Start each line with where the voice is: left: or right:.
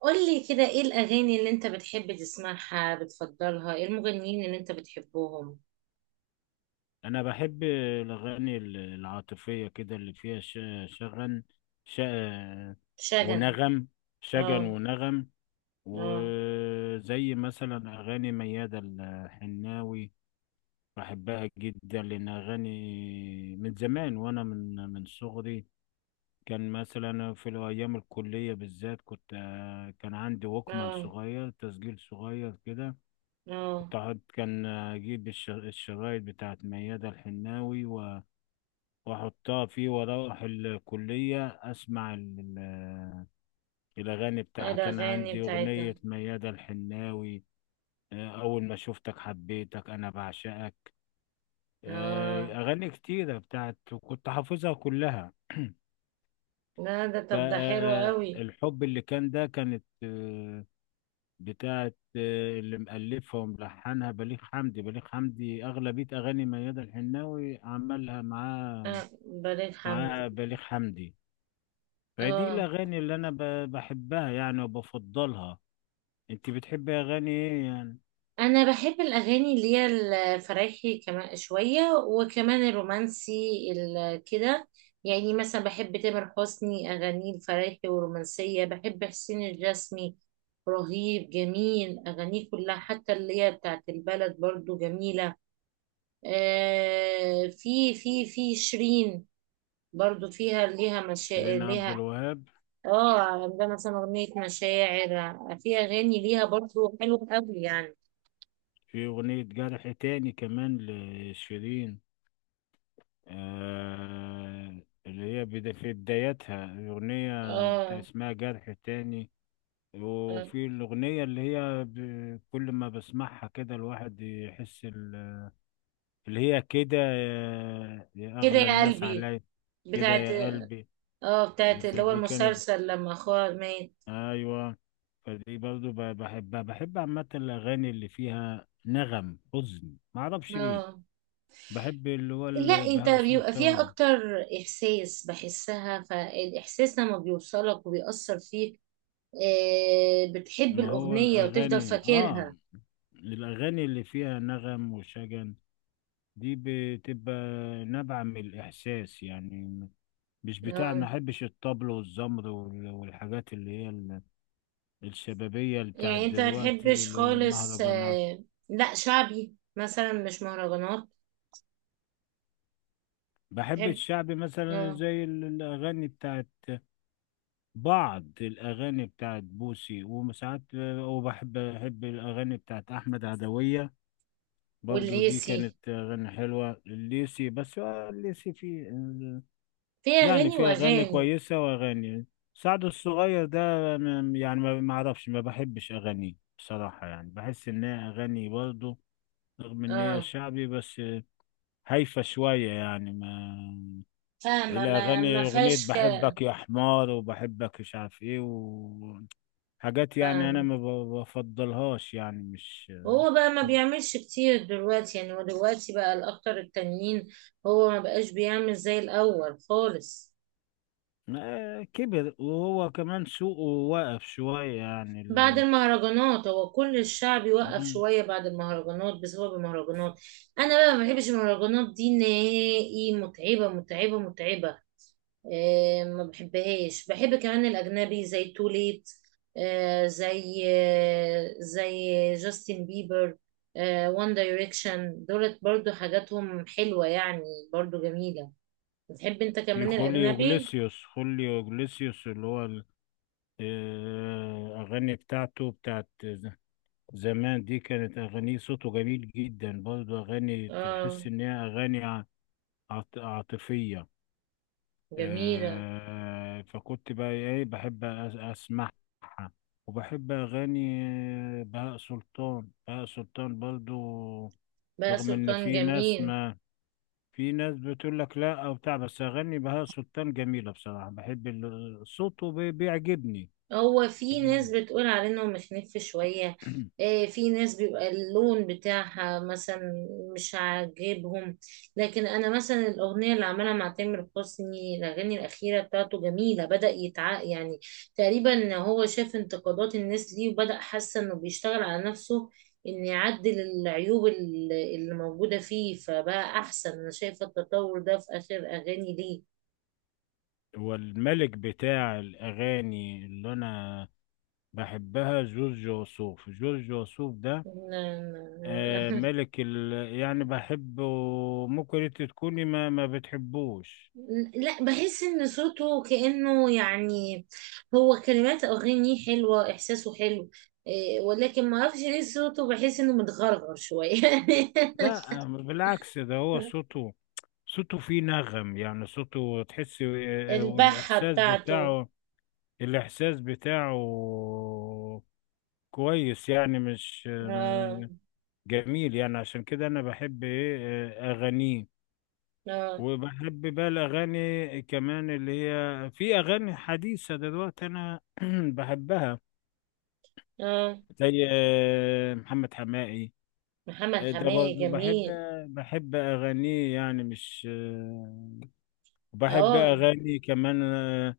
right: قولي كده، ايه الأغاني اللي انت بتحب تسمعها بتفضلها؟ ايه المغنيين اللي انت بتحبهم؟
left: انا بحب الاغاني العاطفيه كده اللي فيها ش- شغن ش...
right: شجن.
left: ونغم شجن
right: اه.
left: ونغم.
right: اه.
left: وزي مثلا اغاني ميادة الحناوي، بحبها جدا لان اغاني من زمان وانا من صغري. كان مثلا في الايام الكليه بالذات كنت آه، كان عندي ووكمان
right: اه.
left: صغير، تسجيل صغير كده.
right: اه.
left: كان اجيب الشرايط بتاعت ميادة الحناوي واحطها فيه واروح الكلية اسمع الاغاني
right: ايه
left: بتاعها. كان
right: الأغاني
left: عندي
right: بتاعتها؟
left: اغنية ميادة الحناوي. اول ما شفتك حبيتك انا بعشقك.
right: اه.
left: اغاني كتيرة كنت حافظها كلها.
right: لا، ده طب ده حلو قوي.
left: فالحب اللي كان ده كانت آه، بتاعت آه، اللي مألفها وملحنها بليغ حمدي. بليغ حمدي أغلبية أغاني ميادة الحناوي عملها معاه.
right: اه، بليغ حمدي.
left: معاها بليغ حمدي. فدي
right: اه،
left: الأغاني اللي أنا بحبها يعني وبفضلها. أنت بتحبي أغاني إيه يعني؟
right: انا بحب الاغاني اللي هي الفرايحي كمان شويه، وكمان الرومانسي كده. يعني مثلا بحب تامر حسني اغانيه الفرايحي والرومانسيه، بحب حسين الجسمي، رهيب، جميل اغانيه كلها، حتى اللي هي بتاعت البلد برضو جميله. آه، في شيرين برضو، فيها ليها
left: شيرين عبد
right: ليها.
left: الوهاب.
right: اه، عندها مثلا اغنيه مشاعر، في اغاني ليها برضو حلوه قوي يعني.
left: في أغنية جرح تاني كمان لشيرين. آه اللي هي بدا في بدايتها الأغنية بتاع
right: اه.
left: اسمها جرح تاني.
right: آه.
left: وفي الأغنية اللي هي كل ما بسمعها كده الواحد يحس اللي هي كده يا
right: كده
left: أغلى
right: يا
left: الناس
right: قلبي
left: عليا. كده
right: بتاعت.
left: يا قلبي.
right: اه، بتاعت اللي هو
left: فدي كانت
right: المسلسل لما اخوها مات.
left: ايوه، فدي برضو بحبها. بحب عامة الاغاني اللي فيها نغم حزن ما اعرفش ليه.
right: اه.
left: بحب اللي هو
right: لا انت
left: بهاء
right: بيبقى فيها
left: سلطان.
right: اكتر احساس، بحسها، فالاحساس لما بيوصلك وبيأثر فيك. آه، بتحب
left: ما هو
right: الاغنية وتفضل فاكرها.
left: الاغاني اللي فيها نغم وشجن دي بتبقى نابعة من الاحساس يعني. مش بتاع، ما
right: اه.
left: احبش الطبل والزمر والحاجات اللي هي الشبابية بتاعت
right: يعني انت ما
left: دلوقتي
right: تحبش
left: اللي هو
right: خالص؟
left: المهرجانات.
right: آه، لا، شعبي مثلا، مش مهرجانات.
left: بحب
right: تحب.
left: الشعبي مثلا
right: اه،
left: زي الاغاني بتاعت بعض الأغاني بتاعت بوسي وساعات. وبحب الأغاني بتاعت أحمد عدوية. برضو دي
right: والليسي
left: كانت أغاني حلوة الليسي. بس هو الليسي في
right: فيها
left: يعني
right: اغاني
left: في أغاني
right: واغاني.
left: كويسة وأغاني. سعد الصغير ده يعني ما أعرفش، ما بحبش أغانيه بصراحة، يعني بحس إن هي أغاني برضو، رغم إن هي
right: اه.
left: شعبي، بس هايفة شوية يعني ما
right: فاهمة، ما
left: الأغاني أغنية
right: فيهاش كلام.
left: بحبك يا حمار وبحبك مش عارف إيه، حاجات يعني انا
right: فاهمة.
left: ما بفضلهاش يعني.
right: هو بقى
left: مش
right: ما
left: كويس.
right: بيعملش كتير دلوقتي، يعني هو دلوقتي بقى الأخطر التانيين. هو ما بقاش بيعمل زي الأول خالص.
left: كبر وهو كمان سوقه واقف شوية يعني
right: بعد
left: ال...
right: المهرجانات هو كل الشعب يوقف
left: مم.
right: شوية، بعد المهرجانات، بسبب المهرجانات. أنا بقى ما بحبش المهرجانات دي نهائي، متعبة متعبة متعبة. آه، ما بحبهاش. بحب كمان الأجنبي زي توليت، آه، زي آه، زي جاستن بيبر، آه، وان دايركشن دولت برضو حاجاتهم حلوة يعني، برضو جميلة. بتحب انت
left: في
right: كمان
left: خوليو
right: الأجنبي؟
left: جليسيوس، خوليو جليسيوس اللي هو. أغاني بتاعته بتاعت زمان، دي كانت أغانيه صوته جميل جدا برضه، أغاني تحس
right: اه،
left: إن هي أغاني عاطفية.
right: جميلة.
left: فكنت بقى ايه بحب اسمعها. وبحب اغاني بهاء سلطان، بهاء سلطان برضو.
right: بقى
left: رغم ان
right: سلطان
left: في ناس
right: جميل.
left: ما، في ناس بتقول لك لا او بتاع، بس اغاني بهاء سلطان جميلة بصراحة. بحب صوته بيعجبني.
right: هو في ناس
left: ال-
right: بتقول عليه انه مخنف شوية. آه، في ناس بيبقى اللون بتاعها مثلا مش عاجبهم. لكن انا مثلا الاغنية اللي عملها مع تامر حسني، الاغاني الاخيرة بتاعته جميلة، بدأ يتع يعني تقريبا هو شاف انتقادات الناس ليه وبدأ، حاسة انه بيشتغل على نفسه ان يعدل العيوب اللي موجودة فيه، فبقى احسن. انا شايفة التطور ده في اخر اغاني ليه.
left: هو الملك بتاع الاغاني اللي انا بحبها جورج وسوف، جورج وسوف ده.
right: لا. لا.
left: ملك يعني بحبه. ممكن انت تكوني ما بتحبوش.
right: لا، بحس ان صوته كأنه يعني، هو كلمات اغانيه حلوة، احساسه حلو. إيه، ولكن ما اعرفش ليه صوته بحس انه متغرغر شوية.
left: لا بالعكس، ده هو صوته. صوته فيه نغم يعني صوته تحسي
right: البحة
left: والإحساس
right: بتاعته.
left: بتاعه. الإحساس بتاعه كويس يعني مش
right: آه.
left: جميل يعني. عشان كده أنا بحب إيه، أغانيه.
right: آه.
left: وبحب بقى الأغاني كمان اللي هي في أغاني حديثة دلوقتي، أنا بحبها،
right: آه،
left: زي محمد حماقي.
right: محمد
left: ده
right: حماية
left: برضه بحب،
right: جميل.
left: بحب أغانيه يعني مش. وبحب
right: اه.
left: أغاني كمان آه،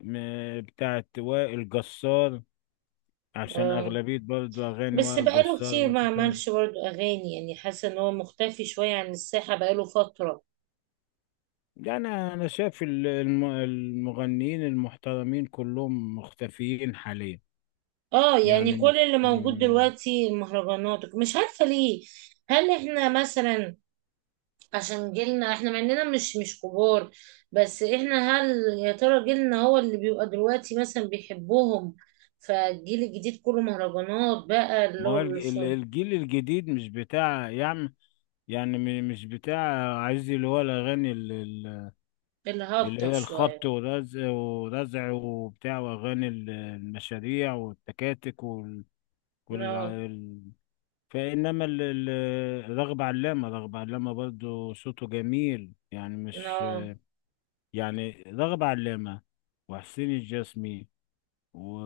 left: م- بتاعت وائل جسار، عشان
right: اه،
left: أغلبية برضه أغاني
right: بس
left: وائل
right: بقاله
left: جسار
right: كتير ما
left: وصوتها.
right: عملش برضه اغاني، يعني حاسة ان هو مختفي شوية عن الساحة بقاله فترة.
left: يعني أنا شايف المغنيين المحترمين كلهم مختفيين حاليا،
right: اه، يعني
left: يعني
right: كل
left: مش
right: اللي موجود دلوقتي المهرجانات، مش عارفة ليه. هل احنا مثلا، عشان جيلنا احنا مع اننا مش كبار، بس احنا هل، يا ترى جيلنا هو اللي بيبقى دلوقتي مثلا بيحبهم، فالجيل الجديد كله مهرجانات بقى
left: ما
right: اللي هو
left: هو الجيل الجديد مش بتاع يعني، يعني مش بتاع. عايز اللي هو الأغاني
right: اللي
left: اللي
right: هابطة
left: هي
right: شوية.
left: الخبط ورزع ورزع وبتاع وأغاني المشاريع والتكاتك وال...
right: لا.
left: ال- فإنما رغب علامة، رغب علامة برضو صوته جميل يعني مش.
right: لا،
left: يعني رغب علامة وحسين الجسمي و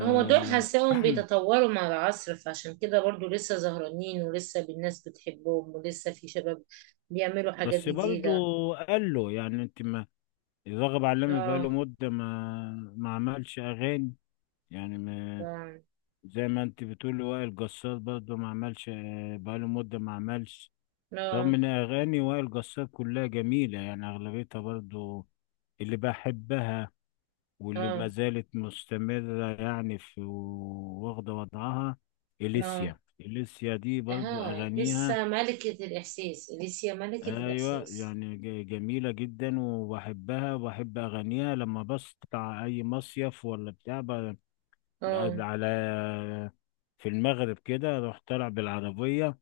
right: هما دول حاساهم بيتطوروا مع العصر، فعشان كده برضو لسه زهرانين، ولسه الناس بتحبهم، ولسه في شباب بيعملوا حاجات
left: بس برضو
right: جديدة.
left: قال له يعني انت ما. رغب علامة بقاله
right: اه.
left: مدة ما عملش أغاني يعني.
right: آه.
left: زي ما انت بتقولي وائل جسار برضه ما عملش بقاله مدة ما عملش. رغم
right: لا.
left: ان اغاني وائل جسار كلها جميلة يعني اغلبيتها برضه، اللي بحبها، واللي ما
right: اه.
left: زالت مستمرة يعني في، واخدة وضعها.
right: لا.
left: إليسيا، إليسيا دي برضه
right: اها،
left: اغانيها.
right: لسه ملكة الإحساس، لسه ملكة
left: ايوه
right: الإحساس.
left: يعني جميلة جدا وبحبها. وبحب اغانيها لما بسطع اي مصيف ولا بتاع
right: اه.
left: على، في المغرب كده اروح طالع بالعربية،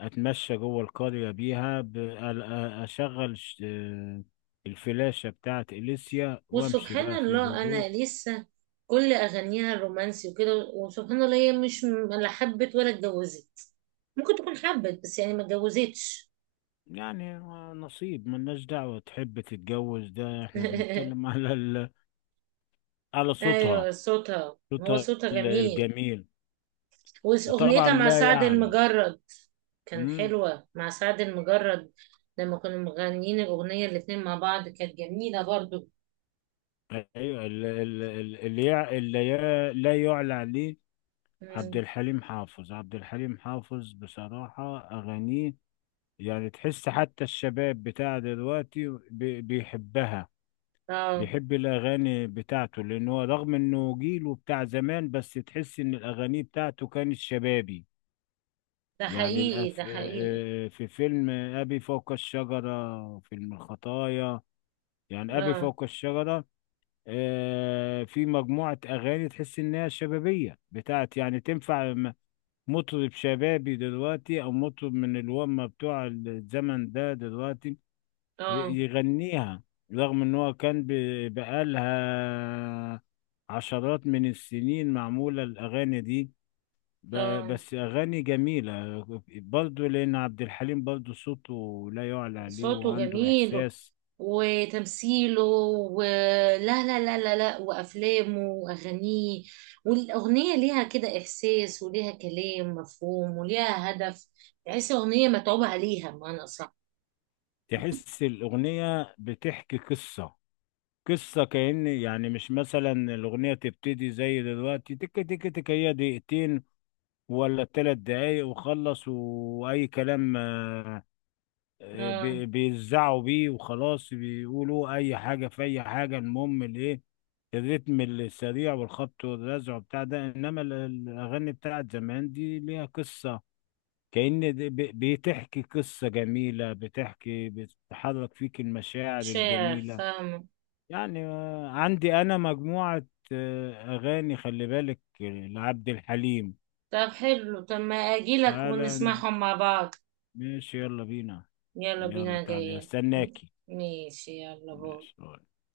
left: اتمشى جوه القرية بيها اشغل الفلاشة بتاعت اليسيا وامشي
right: وسبحان
left: بقى في
right: الله أنا
left: الهدوء.
right: لسه، كل أغانيها الرومانسي وكده، وسبحان الله هي مش م- لا حبت ولا اتجوزت، ممكن تكون حبت بس يعني ما اتجوزتش.
left: يعني نصيب، ملناش دعوة تحب تتجوز، ده احنا بنتكلم على على
right: أيوة،
left: صوتها.
right: صوتها، هو
left: صوتها
right: صوتها جميل.
left: الجميل. وطبعا
right: وأغنيتها مع
left: لا
right: سعد
left: يعلو.
right: المجرد كان
left: مم.
right: حلوة، مع سعد المجرد لما كانوا مغنيين الأغنية الاتنين مع بعض، كانت جميلة برضو.
left: ايوه اللي يع- اللي يا- لا يعلى عليه. عبد
right: مم.
left: الحليم حافظ، عبد الحليم حافظ بصراحة أغانيه. يعني تحس حتى الشباب بتاع دلوقتي بيحبها،
right: اه.
left: بيحب الأغاني بتاعته، لأن هو رغم إنه جيله بتاع زمان، بس تحس إن الأغاني بتاعته كانت شبابي.
right: ده
left: يعني
right: حقيقي،
left: الأف...
right: ده حقيقي.
left: آه، آه، في فيلم أبي فوق الشجرة، فيلم الخطايا. يعني أبي
right: اه.
left: فوق الشجرة. في مجموعة أغاني تحس إنها شبابية بتاعت، يعني تنفع مطرب شبابي دلوقتي أو مطرب من الومة بتوع الزمن ده دلوقتي ي-
right: اه.
left: يغنيها. رغم ان هو كان بقالها عشرات من السنين معمولة الأغاني دي،
right: اه،
left: بس أغاني جميلة برضه، لأن عبد الحليم برضه صوته لا يعلى عليه
right: صوته
left: وعنده
right: جميل،
left: إحساس.
right: وتمثيله. ولا لا، وافلامه واغانيه، والاغنيه ليها كده احساس، وليها كلام مفهوم، وليها هدف، تحس اغنيه متعوب عليها بمعنى صح.
left: تحس الأغنية بتحكي قصة، قصة كأن. يعني مش مثلا الأغنية تبتدي زي دلوقتي تك تك تك، هي دقيقتين ولا 3 دقايق وخلص وأي كلام.
right: اه،
left: بيزعوا بيه وخلاص، بيقولوا اي حاجه في اي حاجه، المهم الايه، الريتم السريع والخبط والرزع بتاع ده. انما الاغاني بتاعت زمان دي ليها قصه، كأن بتحكي قصه جميله، بتحرك فيك المشاعر
right: شعر،
left: الجميله.
right: فاهمه.
left: يعني عندي انا مجموعه اغاني، خلي بالك، لعبد الحليم.
right: طب حلو، طب ما اجيلك
left: تعالى
right: ونسمعهم
left: نعزف.
right: مع بعض.
left: ماشي، يلا بينا.
right: يلا
left: يلا
right: بينا،
left: تعالى
right: جايين.
left: استناكي.
right: ماشي يلا بو.
left: ماشي.